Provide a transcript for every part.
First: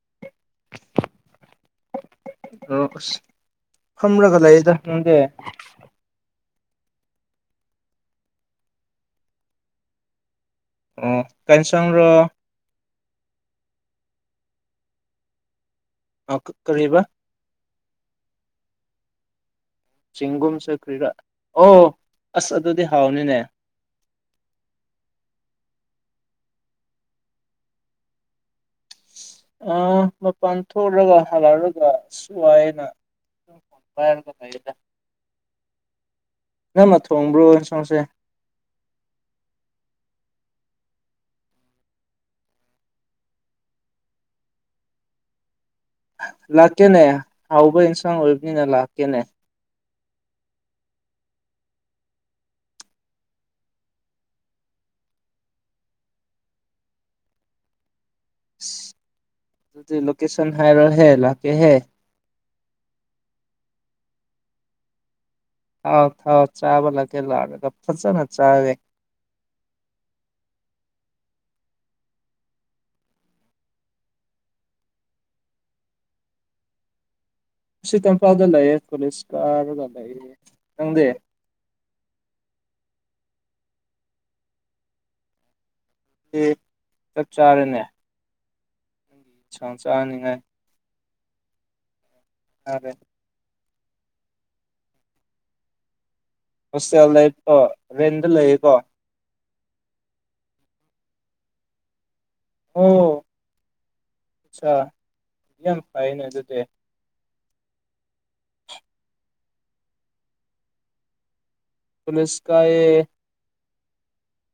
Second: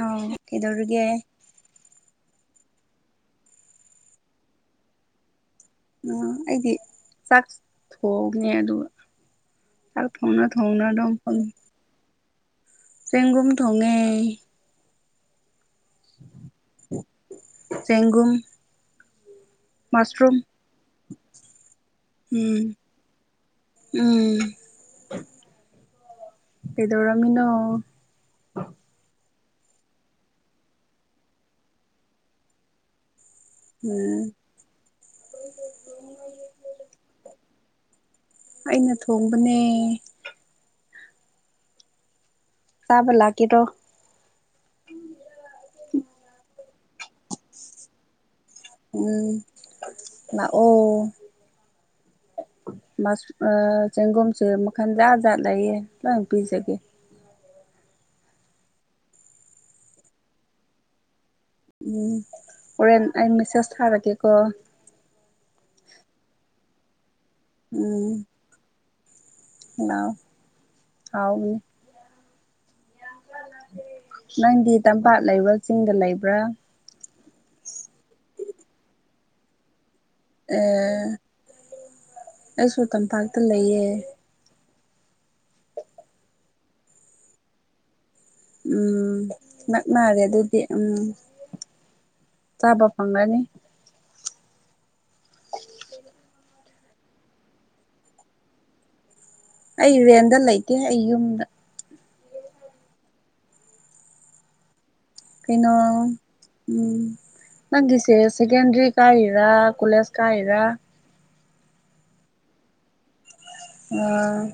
ꯑꯣ ꯀꯩꯗꯧꯔꯒꯦ ꯑꯣ ꯑꯁ ꯈꯝꯔꯒ ꯂꯩꯗ ꯅꯪꯗꯦ ꯎ ꯑꯩꯗꯤ ꯆꯥꯛ ꯊꯣꯡꯅꯦ ꯑꯗꯨꯒ ꯆꯥꯛ ꯊꯣꯡꯅꯕ ꯊꯣꯡꯅꯥꯗꯝ ꯑꯣ ꯐꯜ ꯀꯥꯏꯟꯁꯥꯡꯔꯣ ꯆꯦꯡꯒꯨꯝ ꯊꯉꯦ ꯑ ꯀ ꯀꯕ ꯆꯦꯡꯒꯨꯝ ꯃꯁꯔꯨꯝ ꯆꯤꯡꯒꯨꯝ ꯆꯈ꯭ꯔꯤꯔꯥ ꯑꯣ ꯑꯁ ꯎꯝ ꯑꯗꯨꯗꯤ ꯍꯥꯎꯅꯤꯅꯦ ꯎꯝ [inaudible] ꯀꯗꯧꯔꯥꯃꯤꯅꯣ ꯑ ꯃꯄꯥꯟ ꯊꯣꯛꯂꯒ ꯍꯜꯂꯛꯔꯒ ꯁꯏꯅ ꯎꯝ ꯅꯪꯃ ꯊꯣꯡꯕ꯭ꯔꯣ ꯁꯣꯁꯦ ꯑꯩꯅ ꯊꯣꯡꯕꯅꯦ ꯇꯥꯕ ꯂꯥꯛꯀꯤꯦ ꯇꯣ ꯂꯥꯛꯀꯦꯅꯦ ꯍꯥꯎꯕ ꯑꯦꯟꯁꯥꯡ ꯑꯣꯏꯕꯅꯤꯅ ꯂꯥꯛꯀꯦꯅꯦ ꯅ ꯑꯣ [inaudible] ꯆꯦꯡꯒꯨꯝꯁꯦ ꯃꯈꯟꯖꯥꯠ ꯖꯥꯠ ꯂꯩꯌꯦ ꯂꯣꯏ ꯄꯤꯖꯒꯦ ꯑꯁ ꯑꯗꯨꯗꯤ ꯂꯣꯀꯦꯁꯟ ꯍꯥꯏꯔꯍꯦ ꯂꯥꯛꯀꯦꯍꯦ ꯑꯣꯣꯔꯦꯟ ꯑꯩ ꯃꯦꯁꯦꯖ ꯊꯔꯒꯦꯀꯣ ꯊꯥꯎ ꯊꯥꯎ ꯆꯥꯕ ꯂꯒꯦ ꯂ ꯐꯁ ꯆꯥ ꯅꯥꯎ ꯑꯥꯎꯒꯤ ꯅꯪꯗꯤ ꯇꯝꯄꯥꯛ ꯂꯩꯕ꯭ꯔꯥ ꯆꯤꯡꯗ ꯂꯩꯕ꯭ꯔꯥ ꯁꯤ ꯀꯝ ꯐꯥꯎꯗꯂ ꯀꯂꯤꯁ ꯀ ꯑꯦ ꯑꯩꯁꯨ ꯇꯝꯄꯥꯛꯇ ꯂꯩꯌꯦ ꯆꯞꯆꯥꯔꯅꯦ ꯎꯝ ꯅꯛꯅꯔꯦ ꯑꯗꯨꯗꯤ ꯎꯝ ꯆꯥꯕ ꯍꯥꯏꯔꯦ ꯐꯪꯒꯅꯤ ꯍꯁꯦꯜ ꯂꯩꯀꯣ ꯔꯦꯟꯗ ꯂꯩꯌꯦꯀꯣ ꯑꯩ ꯔꯦꯟꯗ ꯂꯩꯒꯦ ꯑꯩ ꯌꯨꯝꯗ ꯑꯣ ꯑꯆꯥ ꯀꯅ ꯌꯥꯝ ꯐꯩꯅꯦ ꯑꯗꯨꯗꯤ ꯎꯝ ꯅꯪꯒꯤꯁꯦ ꯁꯦꯀꯦꯟꯗꯔꯤ ꯀꯥꯏꯔ ꯀꯣꯂꯦꯖ ꯀꯥꯏꯔ ꯄꯨꯂꯤꯁ ꯀꯑ ꯑ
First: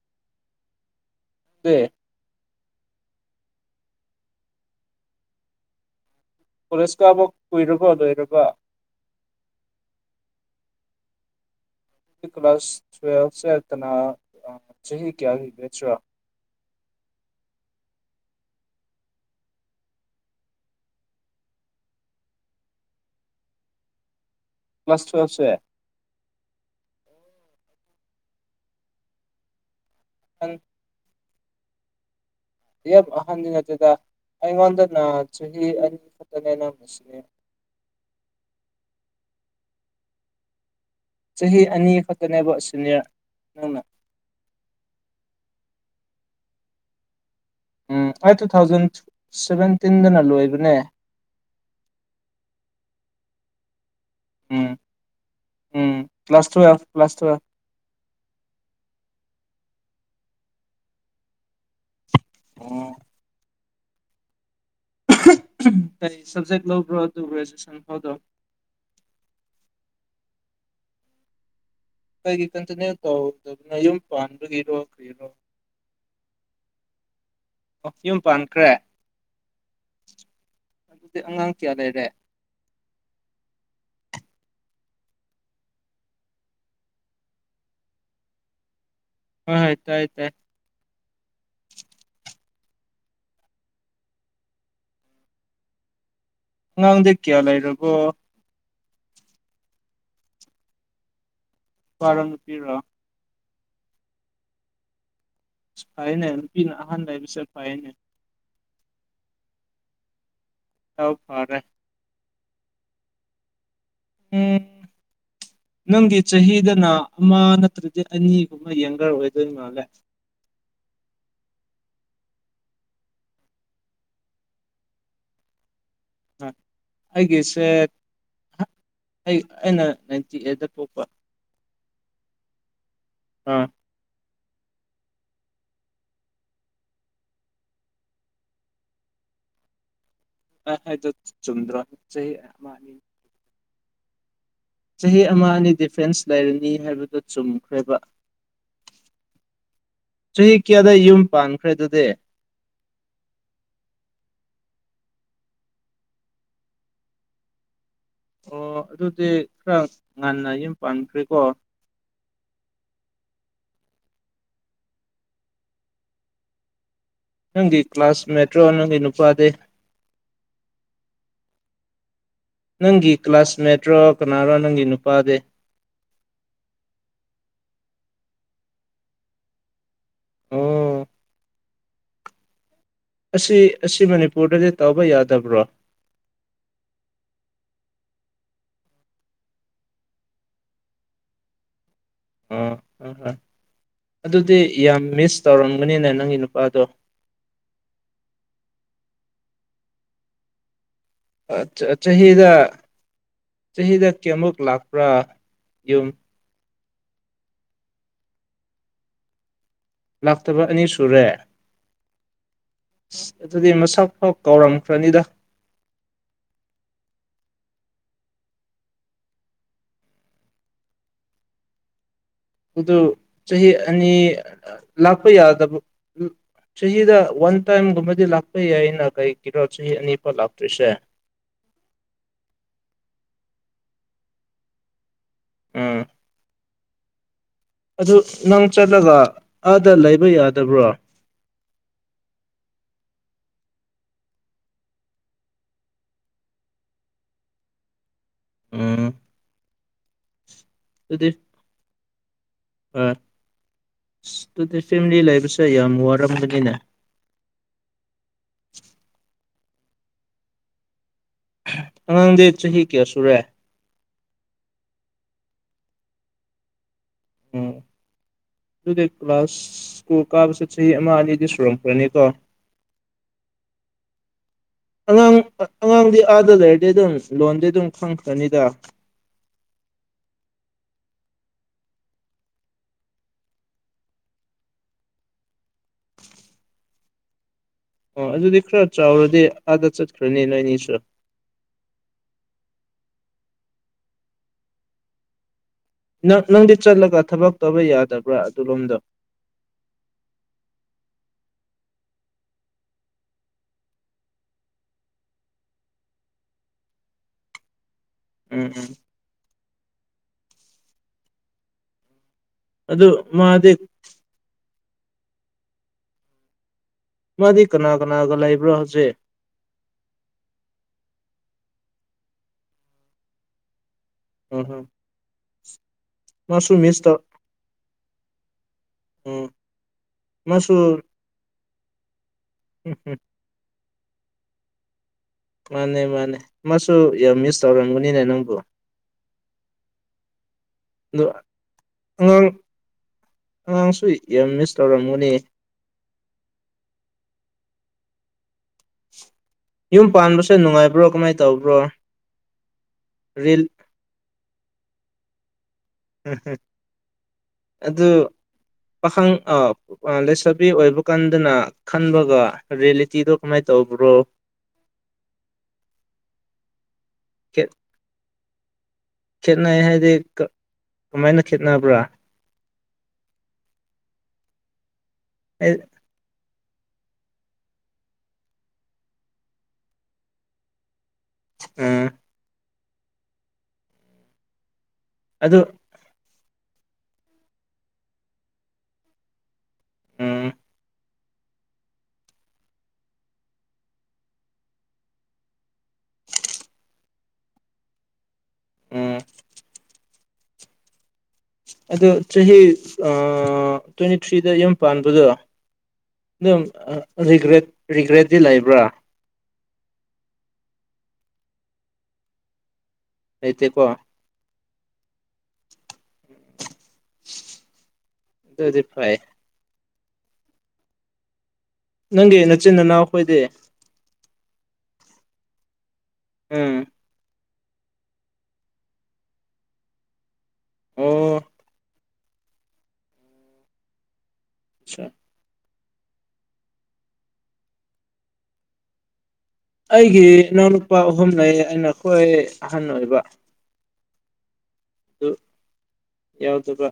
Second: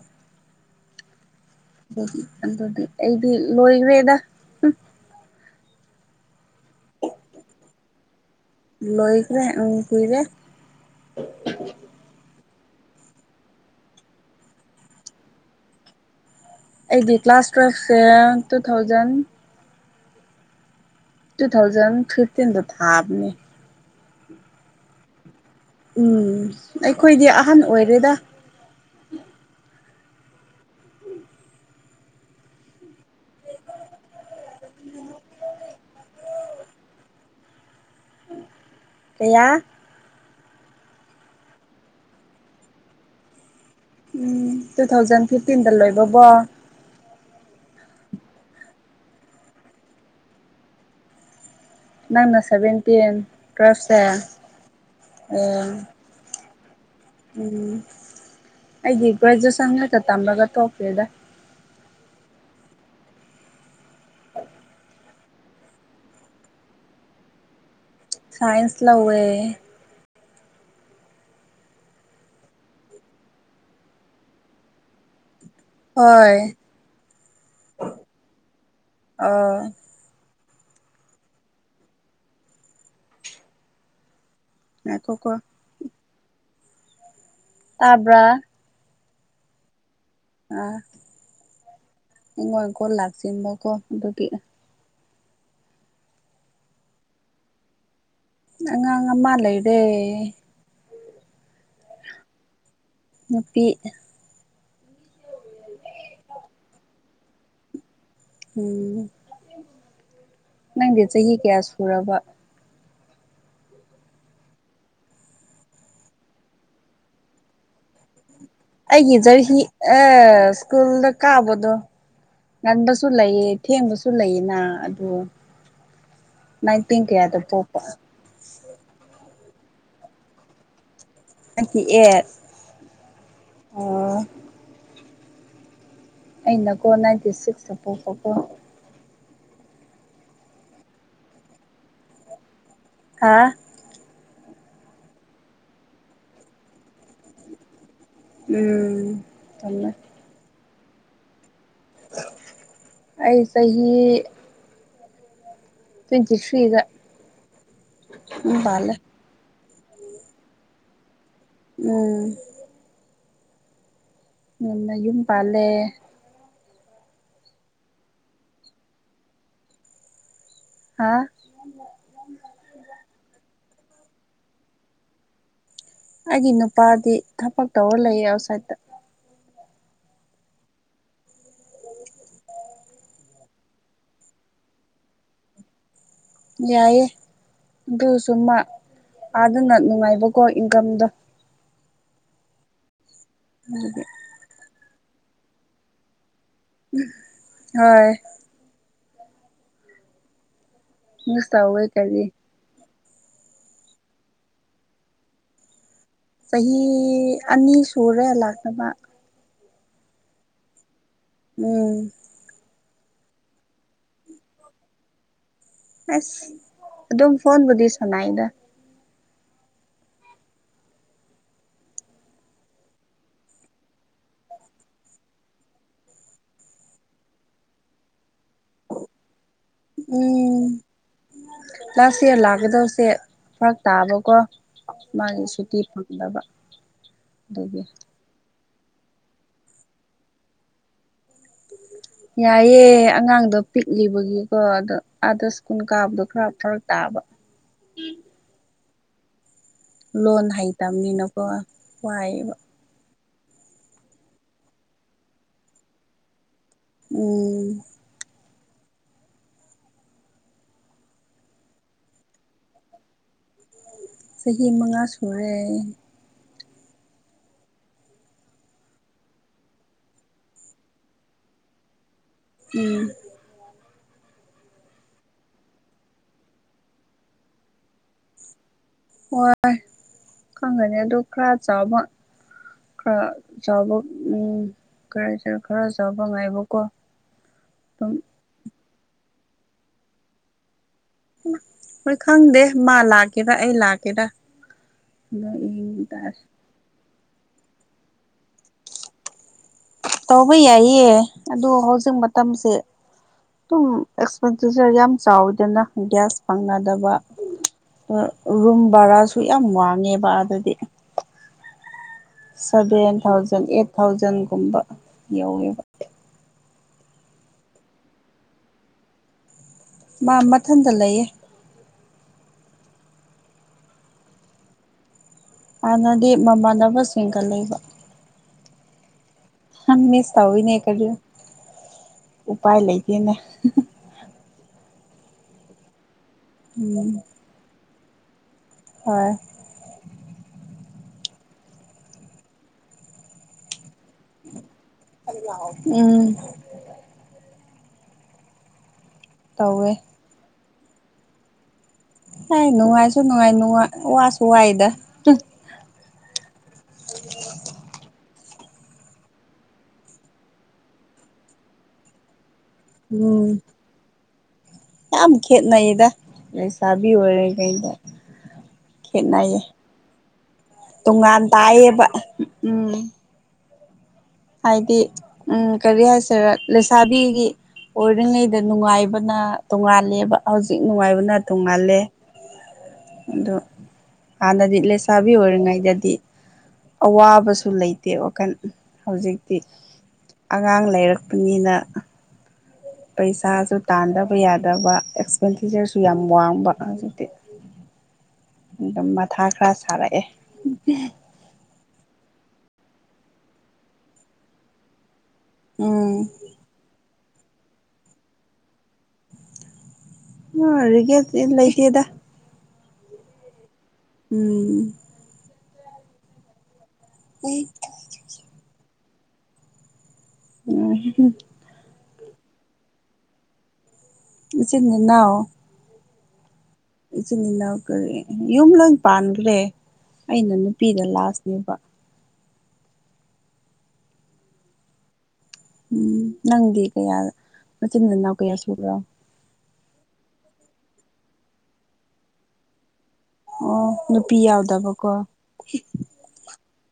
ꯑꯗꯨ ꯑꯗꯨꯗꯤ ꯑꯗꯨꯗꯤ ꯑꯩꯗꯤ ꯂꯣꯏꯋꯦꯗ ꯀꯣꯂꯦꯖꯀ ꯑꯃꯨꯛ ꯀꯨꯏꯔꯕꯣ ꯂꯣꯏꯔꯕ ꯂꯣꯏꯈ꯭ꯔꯦ ꯎ ꯀꯔꯦ ꯀ ꯀ꯭ꯂꯥꯁ ꯇ꯭ꯋꯦꯜꯁ ꯏꯇꯅꯥ ꯆꯍꯤ ꯆꯍꯤ ꯀꯌꯥꯒꯤ ꯦꯆ ꯑꯩꯗꯤ ꯀ꯭ꯂꯥꯁ ꯇꯨꯋꯜꯐꯁꯦ ꯇꯨ ꯊꯥꯎꯖꯟ ꯇꯨ ꯊꯥꯎꯖꯟ ꯐꯤꯐꯇꯤꯟꯗ ꯊꯥꯕꯅꯦ ꯃꯁ ꯃꯁ ꯌꯥꯦ ꯎꯝ ꯑꯩꯈꯣꯏꯗꯤ ꯑꯍꯟ ꯑꯣꯏꯔꯦꯗ ꯎ ꯌꯥꯝ ꯑꯍꯗꯅꯠꯇꯦꯗ ꯑꯩꯉꯣꯟꯗꯅ ꯆꯍꯤ ꯑꯅꯤ ꯐꯛꯇꯅꯦꯅꯝꯃꯁꯤꯦ ꯀꯌꯥ ꯆꯍꯤ ꯑꯅꯤ ꯈꯛꯇꯅꯦꯕ ꯁꯨꯅꯤꯌꯔ ꯅꯪꯅ ꯎꯝ ꯇꯨ ꯊꯥꯎꯖꯟ ꯐꯤꯐꯇꯤꯟꯗ ꯂꯣꯏꯕꯕꯣ ꯎꯝ ꯑꯩ ꯇꯨ ꯊꯥꯎꯖꯟ ꯁꯚꯦꯟꯇꯤꯟꯗꯅ ꯂꯣꯏꯕꯅꯦ ꯅꯪꯅ ꯁꯚꯦꯟꯇꯤꯟ ꯇ꯭ꯨꯋꯦꯜꯐꯁꯦ ꯑ ꯎꯝ ꯎꯝ ꯀ꯭ꯂꯥꯁ ꯇꯨꯋꯦꯜꯐ ꯀ꯭ꯂꯥꯁ ꯇꯨꯋꯦꯜꯐ ꯎꯝ ꯑꯩꯒꯤꯄꯥꯖꯣ ꯆ ꯇꯝꯃꯒ ꯊꯣꯛꯀꯦꯗ ꯑꯣ ꯀꯩ ꯁꯕꯖꯦꯛ ꯂꯧꯕꯣ ꯇ ꯭ꯔꯦꯖꯌꯦꯁꯟ ꯁꯥꯏꯟꯁ ꯂ ꯍꯋꯦ ꯀꯩꯒꯤ ꯀꯟꯇꯅ ꯇꯧꯧꯗꯕꯅ ꯌꯨꯝ ꯄꯥꯟꯕꯒꯤꯔꯣ ꯀꯔꯣ ꯍꯣꯏ ꯌꯨꯝ ꯄꯥꯟꯈ꯭ꯔꯦ ꯑꯣ ꯑꯗꯨꯗꯤ ꯑꯉꯥꯡ ꯀꯌꯥ ꯂꯩꯔꯦ ꯉꯀꯣ ꯀꯣ ꯇꯥꯕ꯭ꯔ ꯍꯣꯏ ꯍꯣꯏ ꯇꯥꯏ ꯇꯥꯏ ꯑꯥ ꯍꯡꯉꯣꯟ ꯏꯀꯣ ꯂꯥꯛꯁꯤꯕꯀꯣ ꯑꯗꯨꯒꯤ ꯉꯥꯡꯗꯤ ꯀꯌꯥ ꯂꯩꯔꯔꯕꯣ ꯑꯉꯥꯡꯃ ꯂꯩ ꯏꯗꯦ ꯋꯥꯔ ꯅꯨꯄꯤꯔꯣ ꯅꯨꯄꯤ ꯑ ꯐꯩꯅꯦ ꯅꯨꯄꯤꯅ ꯑꯍꯥꯟꯕ ꯍꯥꯏꯕꯁꯦ ꯐꯩꯅꯦ ꯎꯝ ꯅꯪꯗꯤ ꯗꯥꯎ ꯆꯍꯤ ꯐꯔꯦ ꯀꯌꯥ ꯁꯨꯔꯕ ꯎꯝ ꯅꯪꯗꯤ ꯆꯍꯤꯗꯅ ꯑꯃ ꯅꯠꯇ꯭ꯔꯗꯤ ꯑꯅꯤ ꯑꯩꯒꯤꯖꯔꯍꯤ ꯑ ꯁꯀꯨꯜꯗ ꯀꯥꯕꯗꯣ ꯉꯟꯕꯁꯨ ꯂꯩꯌꯦ ꯊꯦꯡꯕꯁꯨ ꯂꯩꯌꯦꯅ ꯑꯗꯨ ꯑꯥ ꯅꯪ ꯇꯤ ꯀꯦꯗ ꯑꯩꯒꯤꯁꯦ ꯄꯄ ꯑꯩ ꯑꯩꯅ ꯅꯥꯏꯟꯇꯤ ꯑꯩꯗꯠꯇ ꯊꯣꯛꯄ ꯇꯤ ꯑꯦꯠ ꯑꯥ ꯑꯣ ꯑꯩꯅꯀꯣ ꯅꯥꯏꯟꯇꯤ ꯁꯤꯛꯁꯇ ꯄꯣꯛꯄꯀꯣ ꯑ ꯆꯨꯝꯗ꯭ꯔꯣ ꯆ ꯍꯥ ꯆꯍꯤ ꯑꯃ ꯑꯅꯤ ꯗꯤꯐꯦꯟꯁ ꯂꯩꯔꯅꯤ ꯍꯥꯏꯕꯗꯨ ꯆꯨꯝꯈ꯭ꯔꯦꯕ ꯎꯝ ꯆ ꯌꯥꯗ ꯌꯨꯝ ꯄꯥꯟ ꯑꯩꯁ ꯍ ꯆꯖꯤꯁꯔꯤꯒ ꯑꯣ ꯑꯗꯨꯗꯤ ꯈꯔ ꯉꯟꯅ ꯌꯨꯝ ꯄꯥꯟꯈ꯭ꯔꯦ ꯎꯝ ꯅ ꯌꯨꯝ ꯄꯥꯜꯂꯦ ꯅꯪꯒꯤ ꯀ꯭ꯂꯥꯁꯃꯦꯠꯇ꯭ꯔꯣ ꯅꯪꯒꯤ ꯅꯨꯄꯥꯗꯤ ꯍꯥ ꯅꯪꯒꯤ ꯀ꯭ꯂꯥꯁꯃꯦꯠ ꯅꯠꯇ꯭ꯔꯣ ꯀꯅꯥꯅꯣ ꯅꯪꯒꯤ ꯅꯨꯄꯥꯗꯤ ꯑꯩꯒꯤ ꯅꯨꯄꯥꯗꯤ ꯊꯕꯛ ꯇꯧꯔ ꯂꯩꯌꯦ ꯑꯥꯎꯠꯁꯥꯏꯗꯠꯇ ꯎꯝ ꯑꯁꯤ ꯑꯁꯤ ꯃꯅꯤꯄꯨꯔꯗꯗꯤ ꯇꯧꯕ ꯌꯥꯗꯕ꯭ꯔꯣ ꯌꯥꯑꯌꯦꯦ ꯑꯗꯨꯁꯨ ꯃꯥ ꯑꯥꯗꯅ ꯅꯨꯡꯉꯥꯏꯕꯀꯣ ꯏꯟꯀꯝꯗꯣ ꯑꯣ ꯍꯣꯏ ꯍꯣꯏ ꯑꯗꯨꯗꯤ ꯌꯥꯝ ꯃꯤꯁ ꯇꯧꯔꯝꯒꯅꯤꯅꯦ ꯅꯪꯒꯤ ꯅꯨ ꯍꯣꯏ ꯃꯤꯁ ꯇꯧꯋꯦ ꯀꯔꯤ ꯆꯍꯤꯗ ꯆꯍꯤꯗ ꯀꯌꯥꯃꯨꯛ ꯂꯥꯛꯄ꯭ꯔꯥ ꯌꯨꯝ ꯆꯍꯤ ꯑꯅꯤ ꯁꯨꯔꯦ ꯂꯥꯛꯅꯕ ꯂꯥꯛꯥꯛꯇ ꯑꯅꯤ ꯎꯝ ꯁ ꯑꯗꯨꯗꯤ ꯃꯁꯛ ꯐꯥꯎ ꯀꯥꯎꯔꯝꯈ꯭ꯔꯅꯤꯗ ꯑꯁ ꯑꯗꯨꯝ ꯐꯣꯟꯕꯨꯗꯤ ꯁꯅꯥꯏꯗ ꯑꯗꯨ ꯆꯍꯤ ꯑꯅꯤ ꯂꯥꯛꯄ ꯌꯥꯗꯕ ꯁꯍꯤꯗ ꯋꯥꯟ ꯇꯥꯏꯝ ꯃꯗꯤ ꯂꯥꯛꯄ ꯏꯩꯅ ꯀꯩ ꯎꯝ ꯂꯥꯁ ꯏꯌꯥꯔ ꯂꯥꯛꯒꯗꯕꯁꯦ ꯐ ꯇꯥꯕꯀꯣ ꯃꯥꯒꯤ ꯁꯨꯇꯤ ꯎꯝ ꯐꯪꯗꯕ ꯑꯗꯨꯒꯤ ꯑꯗꯨ ꯅꯪ ꯆꯠꯂꯒ ꯑꯥꯗ ꯂꯩꯕ ꯌꯥꯗꯕ꯭ꯔꯣ ꯌꯥꯏꯑꯦ ꯑꯉꯥꯡꯗꯣ ꯄꯤꯛꯂꯤꯕꯒꯤꯀꯣ ꯑꯗꯣ ꯑꯥꯗ ꯁ꯭ꯀꯨꯜ ꯀꯥꯕꯗꯣ ꯈꯔ ꯐꯔꯛ ꯇꯥꯕ ꯎꯝ ꯂꯣꯟ ꯑꯗꯨꯗꯤ ꯍꯩꯇꯕꯅꯤꯅꯀꯣ ꯋꯥꯏꯕ ꯑꯗꯨꯗꯤ ꯐꯦꯃꯤꯂꯤ ꯂꯩꯕꯁꯦ ꯌꯥꯝ ꯋꯥꯔꯝꯕꯅꯤꯅꯦ ꯎꯝ [inaudible] ꯑꯉꯥꯡꯗꯤ ꯆꯍꯤ ꯀꯌꯥ ꯁꯨꯔꯦ ꯆꯍꯤ ꯃꯉꯥ ꯁꯨꯔꯦ ꯎꯝ ꯑꯗꯨꯗꯤ ꯀ꯭ꯂꯥꯁꯀꯨ ꯀꯥꯕꯁꯦ ꯆꯍꯤ ꯑꯃ ꯑꯅꯤꯗꯤ ꯁꯨꯔꯝꯈ꯭ꯔꯅꯤꯀꯣ ꯎꯝ [inaudible] ꯑꯉꯥꯡ ꯑꯉꯥꯡꯗꯤ ꯑꯥꯗ ꯂꯩꯔꯗꯤ ꯑꯗꯨꯝ ꯂꯣꯟꯗꯤ ꯑꯗꯨꯝ ꯈꯪꯈ꯭ꯔꯅꯤꯗ ꯍꯣꯏ ꯈꯪꯒꯅꯤ ꯑꯗꯨ ꯈꯔ ꯆꯥꯎꯥꯕ ꯈꯔ ꯆꯥꯕ ꯎꯝ ꯈꯔ ꯈꯔ ꯆꯥꯕ ꯉꯥꯏꯕꯀꯣ ꯑꯗꯨꯝ ꯑꯣ ꯑꯗꯨꯗꯤ ꯈꯔ ꯆꯥꯎꯔꯗꯤ ꯑꯥꯗ ꯆꯠꯈ꯭ꯔꯅꯤ ꯅꯣꯏꯅꯤꯁꯨ ꯍꯣꯏ ꯈꯪꯗꯦ ꯃꯥ ꯂꯥꯛꯀꯦꯔꯥ ꯑꯩ ꯂꯥꯛꯀꯦꯔ ꯅꯪ ꯅꯪꯗꯤ ꯆꯠꯂꯒ ꯊꯕꯛ ꯇꯧꯕ ꯌꯥꯗꯕ꯭ꯔꯥ ꯑꯗꯨꯂꯣꯝꯗꯣ ꯇꯧꯕ ꯌꯥꯏꯌꯦ ꯑꯗꯨ ꯍꯧꯖꯤꯛ ꯃꯇꯝꯁꯦ ꯑꯗꯨꯝ ꯑꯦꯛꯁꯄꯦꯟꯗꯤꯆꯔ ꯌꯥꯝ ꯆꯥꯎꯋꯤꯗꯅ ꯒ꯭ꯌꯥꯁ ꯐꯪꯅꯗꯕ ꯎꯝ ꯔꯨꯝ ꯎꯝ ꯕꯔꯥꯁꯨ ꯌꯥꯝ ꯋꯥꯡꯉꯦꯕ ꯑꯗꯨꯗꯤ ꯑꯗꯨ ꯁꯚꯦꯟ ꯊꯥꯎꯖꯟ ꯃꯥꯗꯤ ꯑꯦꯠ ꯊꯥꯎꯖꯟꯒꯨꯝꯕ ꯌꯧꯋꯦꯕ ꯃꯥꯗꯤ ꯀꯅꯥ ꯀꯅꯥꯒ ꯂꯩꯕ꯭ꯔꯣ ꯍꯧꯖꯤꯩ ꯃꯥ ꯃꯊꯟꯇ ꯂꯩꯌꯦ ꯍꯝ ꯍꯝ ꯍꯥꯟꯅꯗꯤ ꯃꯃꯥꯟꯅꯕꯁꯤꯡꯒ ꯂꯩꯕ ꯎꯝ ꯃꯤꯁ ꯇꯧꯤꯅꯦ ꯃꯥꯁꯨ ꯀꯁꯨ ꯎꯄꯥꯏ ꯎꯝ ꯎꯝ ꯂꯩꯒꯦꯅꯦ ꯃꯥꯅꯦ ꯃꯥꯅꯦ ꯃꯥꯁꯨ ꯎꯝ ꯃꯤꯁ ꯇꯧꯔꯝꯒꯅꯤꯅꯦ ꯅꯪꯕꯨ ꯍꯣꯏ ꯑꯣ ꯑꯉꯥꯡ ꯑꯉꯥꯡ ꯁꯨꯏ ꯑꯦꯝ ꯃꯤꯁ ꯇꯧꯔꯝꯃꯨꯅꯤ ꯎꯝ ꯇꯧꯋꯦ ꯌꯨꯝ ꯄꯥꯟꯕꯁꯨꯦ ꯅꯨꯡꯉꯥꯏꯕ꯭ꯔꯣ ꯀꯃꯥꯏꯅ ꯇꯧꯕ꯭ꯔꯣ ꯍ ꯅꯨꯡꯉꯥꯏꯁꯨ ꯔꯤꯜ ꯅꯨꯡꯉꯥꯏꯅꯨꯡ ꯋꯥꯁꯨ ꯋꯥꯏꯗ ꯎꯝꯝ ꯑꯗꯨ ꯄꯥꯈꯪ ꯂꯩꯁꯥꯕꯤ ꯑꯣꯏꯕ ꯀꯥꯟꯗꯅ ꯈꯟꯕꯒ ꯔꯦꯂꯤ ꯆꯤꯗꯣ ꯎꯝ ꯀꯃꯥꯏ ꯇꯧꯕ꯭ꯔꯣ ꯌꯥꯝ ꯈꯦꯠꯅꯩꯗ ꯂꯩꯁꯥꯕꯤ ꯑꯣꯏꯔꯦ ꯈꯦꯠ ꯀꯩꯗ ꯈꯦꯠꯅꯩꯌꯦ ꯈꯦꯠꯅꯩ ꯍꯥꯏꯗꯤ ꯀꯃꯥꯏꯅ ꯇꯣꯉꯥꯟ ꯈꯦꯠꯅꯕ꯭ꯔꯥ ꯇꯥꯏꯌꯦꯕ ꯎꯝ ꯍꯥꯏꯗꯤ ꯎ ꯑꯩ ꯀꯔꯤ ꯍꯥꯏꯁꯤꯔ ꯂꯩꯁꯥꯕꯤꯒꯤ ꯑꯣꯏꯔꯤꯉꯩꯗ ꯅꯨꯡꯉꯥꯏꯕꯅ ꯇꯣꯉꯥꯂꯦꯕ ꯍꯧꯖꯤꯛ ꯅꯨꯡꯉꯥꯏꯕ ꯎꯝ [inaudible] ꯆꯥꯕꯤ ꯑꯗꯨ ꯑꯣꯏꯔꯤꯉꯩꯗꯗꯤ ꯑꯋꯥꯕꯁꯨ ꯂꯩꯇꯦ ꯋꯥꯈꯜ ꯍꯧꯖꯤꯛ ꯎꯝ ꯑꯉꯥꯡ ꯂꯩꯔꯛꯄꯅꯤꯅ ꯄꯩꯁꯥꯁꯨ ꯇꯥꯟꯗꯕ ꯌꯥꯗꯕ ꯑꯦꯛꯁꯄꯦꯟꯗꯤꯆꯔꯁꯨ ꯌꯥꯝ ꯋꯥꯡꯕ ꯍꯧꯖꯤꯛꯇꯤ [unintelligible] ꯑꯗꯨꯝ ꯎꯝ ꯃꯊꯥ ꯈꯔ ꯁꯥꯔꯛꯑꯦ ꯑꯗꯣ ꯆꯍꯤ ꯇ꯭ꯋꯦꯟꯇꯤ ꯊ꯭ꯔꯤꯗ ꯌꯨꯝ ꯄꯥꯟꯕꯗꯣ ꯎꯝ ꯑꯗꯨꯝ꯭ꯔꯦ ꯔꯤꯒ꯭ꯔꯦꯠꯇꯤ ꯂꯩꯕ꯭ꯔꯥ ꯎꯒꯦ ꯏ ꯂꯩꯁꯤꯦꯗ ꯑꯇ ꯀꯣ ꯎꯝ ꯎꯝ ꯍꯣꯏ ꯎ ꯅꯪꯒꯤ ꯅꯆꯤꯤꯟꯅꯥꯎ ꯑꯩꯈꯣꯏꯗꯤ ꯆꯅꯤꯅꯑꯣ ꯎꯝ ꯏꯆꯅꯤ ꯏ ꯂ ꯀꯔꯤꯦ ꯌꯨꯝ ꯂ ꯄꯥꯟꯈ꯭ꯔꯦ ꯑꯩꯅ ꯅꯨꯄꯤꯗ ꯑꯣ ꯂꯥꯁꯅꯦꯕ ꯑꯆꯥ ꯎꯝ ꯅꯪꯗꯤ ꯀꯌꯥ ꯃꯆꯤꯟ ꯃꯅꯥꯎ ꯀꯌꯥ ꯁꯨꯕ꯭ꯔꯣ ꯑꯩꯒꯤ ꯏꯅꯥꯎꯅꯨꯄꯥ ꯑꯍꯨꯝ ꯂꯩ ꯑ ꯅꯈꯣꯏ ꯑꯍꯟ ꯑꯣꯏꯕ ꯑꯣ ꯅꯨꯄꯤ ꯌꯥꯗ ꯇꯕ ꯀꯣ ꯑꯗꯨ ꯌꯥꯎꯗꯕ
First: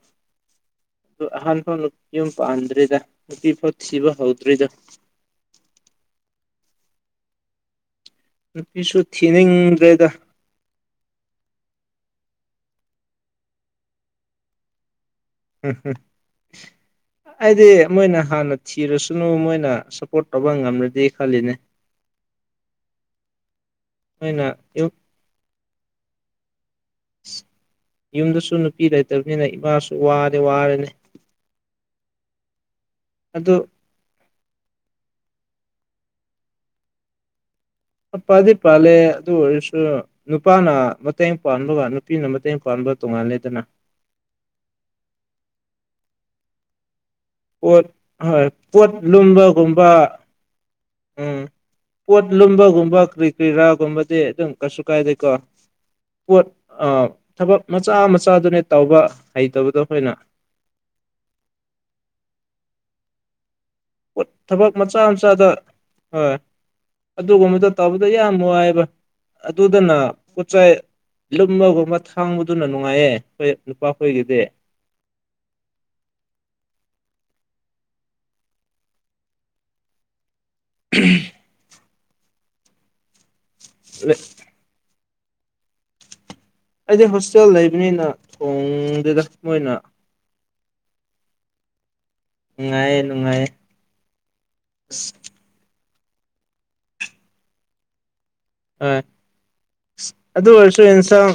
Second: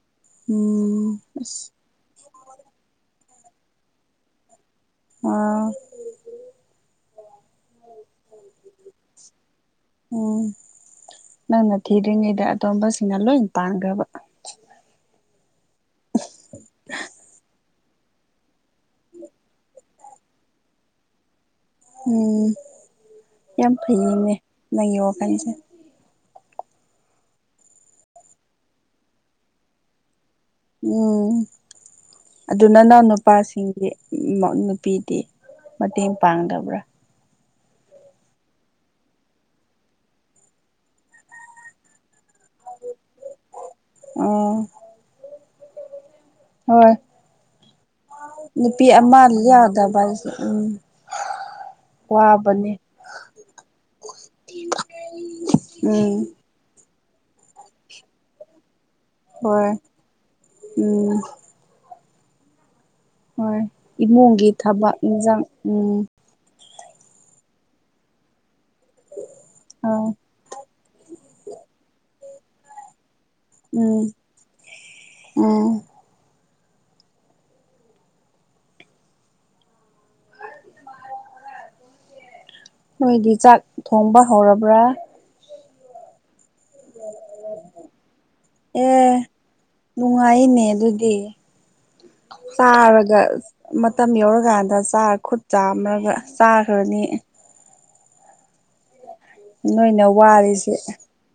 ꯎꯝ ꯑꯗꯨ ꯑꯍꯥꯟꯕ ꯌꯨꯝ ꯄꯥꯟꯗ꯭ꯔꯤꯗ ꯅꯨꯄꯤ ꯐꯥꯎ ꯊꯕ ꯍꯧꯗ꯭ꯔꯤꯗ ꯑꯥ ꯅꯨꯄꯤꯁꯨ ꯊꯤꯅꯤꯡꯗ꯭ꯔꯦꯗ ꯎꯝ ꯅꯪ ꯉꯠꯇꯔꯉꯦ ꯑ ꯑꯇꯣꯝꯕꯁꯤꯡꯅ ꯂꯣꯏ ꯄꯥꯟꯈ꯭ꯔꯕ ꯎꯝꯝ ꯍꯥꯏꯗꯤ ꯃꯣꯏꯅ ꯍꯥꯟꯅ ꯊꯤꯔꯁꯨꯅꯨ ꯃꯣꯏꯅ ꯄꯣꯠꯠꯇꯣꯕ ꯉꯝꯅꯗꯤ ꯈꯂꯤꯅꯦ ꯎꯝ ꯌꯥꯝ ꯐꯩꯅꯦ ꯅꯣꯏꯅ ꯅꯪ ꯌꯨꯝ ꯌꯦꯡ ꯋꯥꯀꯅꯤꯁꯦ ꯌꯨꯝꯗꯁꯨ ꯅꯨꯄꯤ ꯂꯩꯇꯕꯅꯤꯅ ꯏꯃꯥꯁꯨ ꯋꯥ ꯎꯝ ꯑꯗꯨ ꯅ ꯅꯎ ꯑꯗꯨ ꯅꯨꯄꯥꯁꯤꯡꯗꯤ ꯅꯨꯄꯤꯗꯤ ꯃꯇꯦꯡ ꯄꯥꯡꯗꯕ꯭ꯔꯥ ꯅꯨꯄꯥꯗꯤ ꯄꯥꯜꯂꯦ ꯑꯗꯨ ꯑꯣꯏꯔꯁꯨ ꯅꯨꯄꯥꯅ ꯃꯇꯦꯡ ꯄꯒ ꯅꯨꯄꯤꯅ ꯃꯇꯦꯡ ꯄ ꯇꯨꯡꯉꯥꯟꯂꯦꯗꯅ ꯑꯣ ꯍꯣꯏ ꯄꯣꯠ ꯍꯣꯏ ꯅꯨꯄꯤ ꯄꯣꯠ ꯑꯃ ꯂꯨꯝꯕꯒꯨꯝꯕ ꯌꯥꯎꯗꯕ ꯍꯥꯏꯁꯦ ꯎꯝ ꯎꯝ ꯄꯣꯠ ꯋꯥꯕꯅꯦ ꯂꯨꯝꯕꯒꯨꯝꯕ ꯀꯔꯤ ꯀꯔꯤꯔꯥꯒꯨꯝꯕꯗꯤ ꯑꯗꯨꯝ ꯀꯩꯁꯨ ꯀꯥꯏꯗꯦꯀꯣ ꯎꯝ ꯄꯣꯠ ꯊꯕꯛ ꯃꯆꯥ ꯃꯆꯥꯗꯨꯅꯦ ꯇꯧꯕ ꯍꯣꯏ ꯍꯩꯇꯕꯗꯣ ꯑꯩꯈꯣꯏꯅ ꯎꯝ ꯍꯣꯏ ꯏꯃꯨꯡꯒꯤ ꯊꯕꯛ ꯃꯆꯥ ꯏꯟꯖꯥꯡ ꯃꯆꯥꯗ ꯎꯝ ꯍꯣꯏ ꯑꯗꯨꯒꯨꯝꯕꯗꯣ ꯇꯧꯕꯗ ꯌꯥꯝ ꯅꯨꯡꯉꯥꯏꯕ ꯑꯗꯨꯗꯅ ꯑꯥ ꯄꯣꯠꯆꯥꯏ ꯂꯨꯝꯃꯒꯨꯝꯕ ꯊꯥꯡꯕꯗꯨꯅ ꯅꯨꯡꯉꯥꯏꯌꯦꯦ ꯈ ꯎꯝ ꯅꯨꯄꯥꯈꯣꯏꯒꯤꯗꯦ ꯎꯝ [inaudible] ꯅꯣꯏꯗꯤ ꯆꯥꯛ ꯊꯣꯡꯕ ꯍꯧꯔꯕ꯭ꯔꯥ ꯑꯩꯗꯤ ꯍꯣꯁꯇꯦꯜ ꯂꯩꯕꯅꯤꯅ ꯊꯣꯡꯗꯨꯗ ꯑꯦ ꯃꯣꯏꯅ ꯅꯨꯡꯉꯥꯏꯅꯦ ꯑꯗꯨꯗꯤ ꯅꯨꯡꯉꯥꯏꯌꯦ ꯆꯥꯔꯒ ꯅꯨꯡꯉꯥꯏꯌꯦ ꯃꯇꯝ ꯌꯧꯔꯀꯥꯟꯗ ꯆꯥꯔ ꯈꯨꯠ ꯆꯥꯃ ꯑꯗꯨꯒ ꯆꯥꯈ꯭ꯔꯅꯤ ꯍꯣꯏ ꯅꯣꯏꯅ ꯑꯗꯨ ꯋꯥꯔꯤꯁꯦ ꯑꯣꯏꯔꯁꯨ ꯑꯦꯟꯁꯥꯡ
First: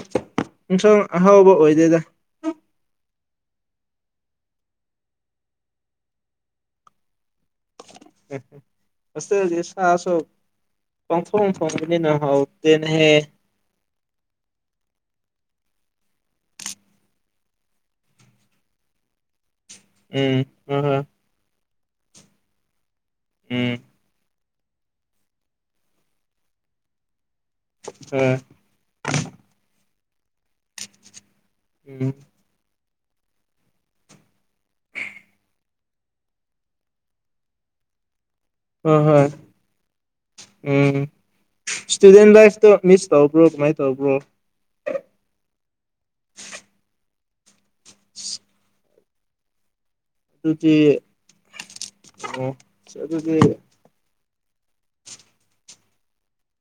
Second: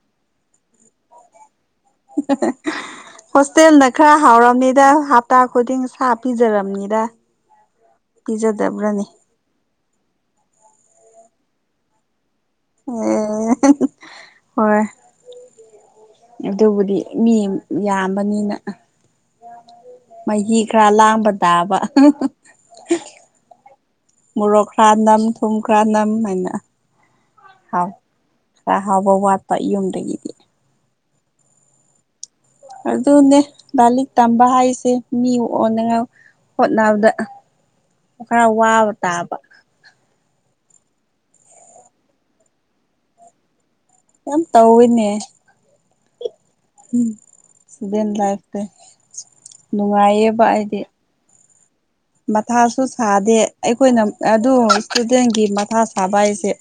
ꯌꯦꯟꯁꯥꯡ ꯑꯍꯥꯎꯕ ꯑꯣꯏ [inaudible] ꯍꯣꯁꯇꯦꯜꯅ ꯈꯔ ꯍꯥꯎꯔꯕꯝꯅꯤꯗ ꯍꯞꯇꯥ ꯈꯨꯗꯤꯡ ꯁꯥ ꯄꯤꯖꯔꯝꯅꯤꯗ ꯄꯤꯖꯗꯕ꯭ꯔꯅꯦ ꯁꯥ ꯀꯐ ꯐꯣꯟ ꯑꯣ ꯍꯔ ꯑꯗꯨꯕꯨꯗꯤ ꯃꯤ ꯌꯥꯝꯕꯅꯤꯅ ꯎꯝ ꯃꯍꯤ ꯍꯣꯏ ꯈꯔ ꯍꯣꯏ ꯂꯥꯡꯕ ꯇꯥꯕ ꯍꯦ ꯃꯣꯔꯣꯛꯈ꯭ꯔꯥ ꯅꯝ ꯊꯨꯝꯈ꯭ꯔꯥ ꯅꯝ ꯍꯥꯏꯅ ꯍꯥꯎ ꯍꯣꯏ ꯍꯥꯎꯕ ꯋꯥꯠꯄ ꯌꯨꯝꯗꯒꯤ ꯎꯝ ꯑꯗꯨꯅꯦ ꯂꯥꯏꯂꯤꯛ ꯇꯝꯕ ꯍꯥꯏꯁꯦ ꯃꯤ ꯑꯣꯅꯤꯡꯉꯥꯏ ꯍꯣꯠꯅꯕꯗ ꯈꯔ ꯋꯥꯕ ꯍꯣꯏ ꯍꯣꯏ ꯇꯥꯕ ꯎꯝ ꯏꯁꯇꯨꯗꯦꯟ ꯂꯥꯏꯐꯇꯣ ꯃꯤꯁ ꯊꯧꯕ꯭ꯔꯣ ꯌꯥꯝ ꯇꯧꯋꯦꯅꯦ ꯎꯝ ꯏꯁꯇꯨꯗꯦꯟ ꯂꯥꯏꯐꯇ ꯅꯨꯡꯉꯥꯏꯌꯦꯕ ꯑꯗꯨꯗꯤ ꯍꯥꯏꯗꯤ ꯑꯣ ꯃꯊꯥꯁꯨ ꯁꯥꯗꯦ ꯑꯗꯨꯗꯤ ꯑꯩꯈꯣꯏꯅ ꯑꯗꯨ ꯏꯁꯇꯨꯗꯦꯟꯒꯤ ꯃꯊꯥ ꯁꯥꯕ ꯍꯥꯏꯁꯦ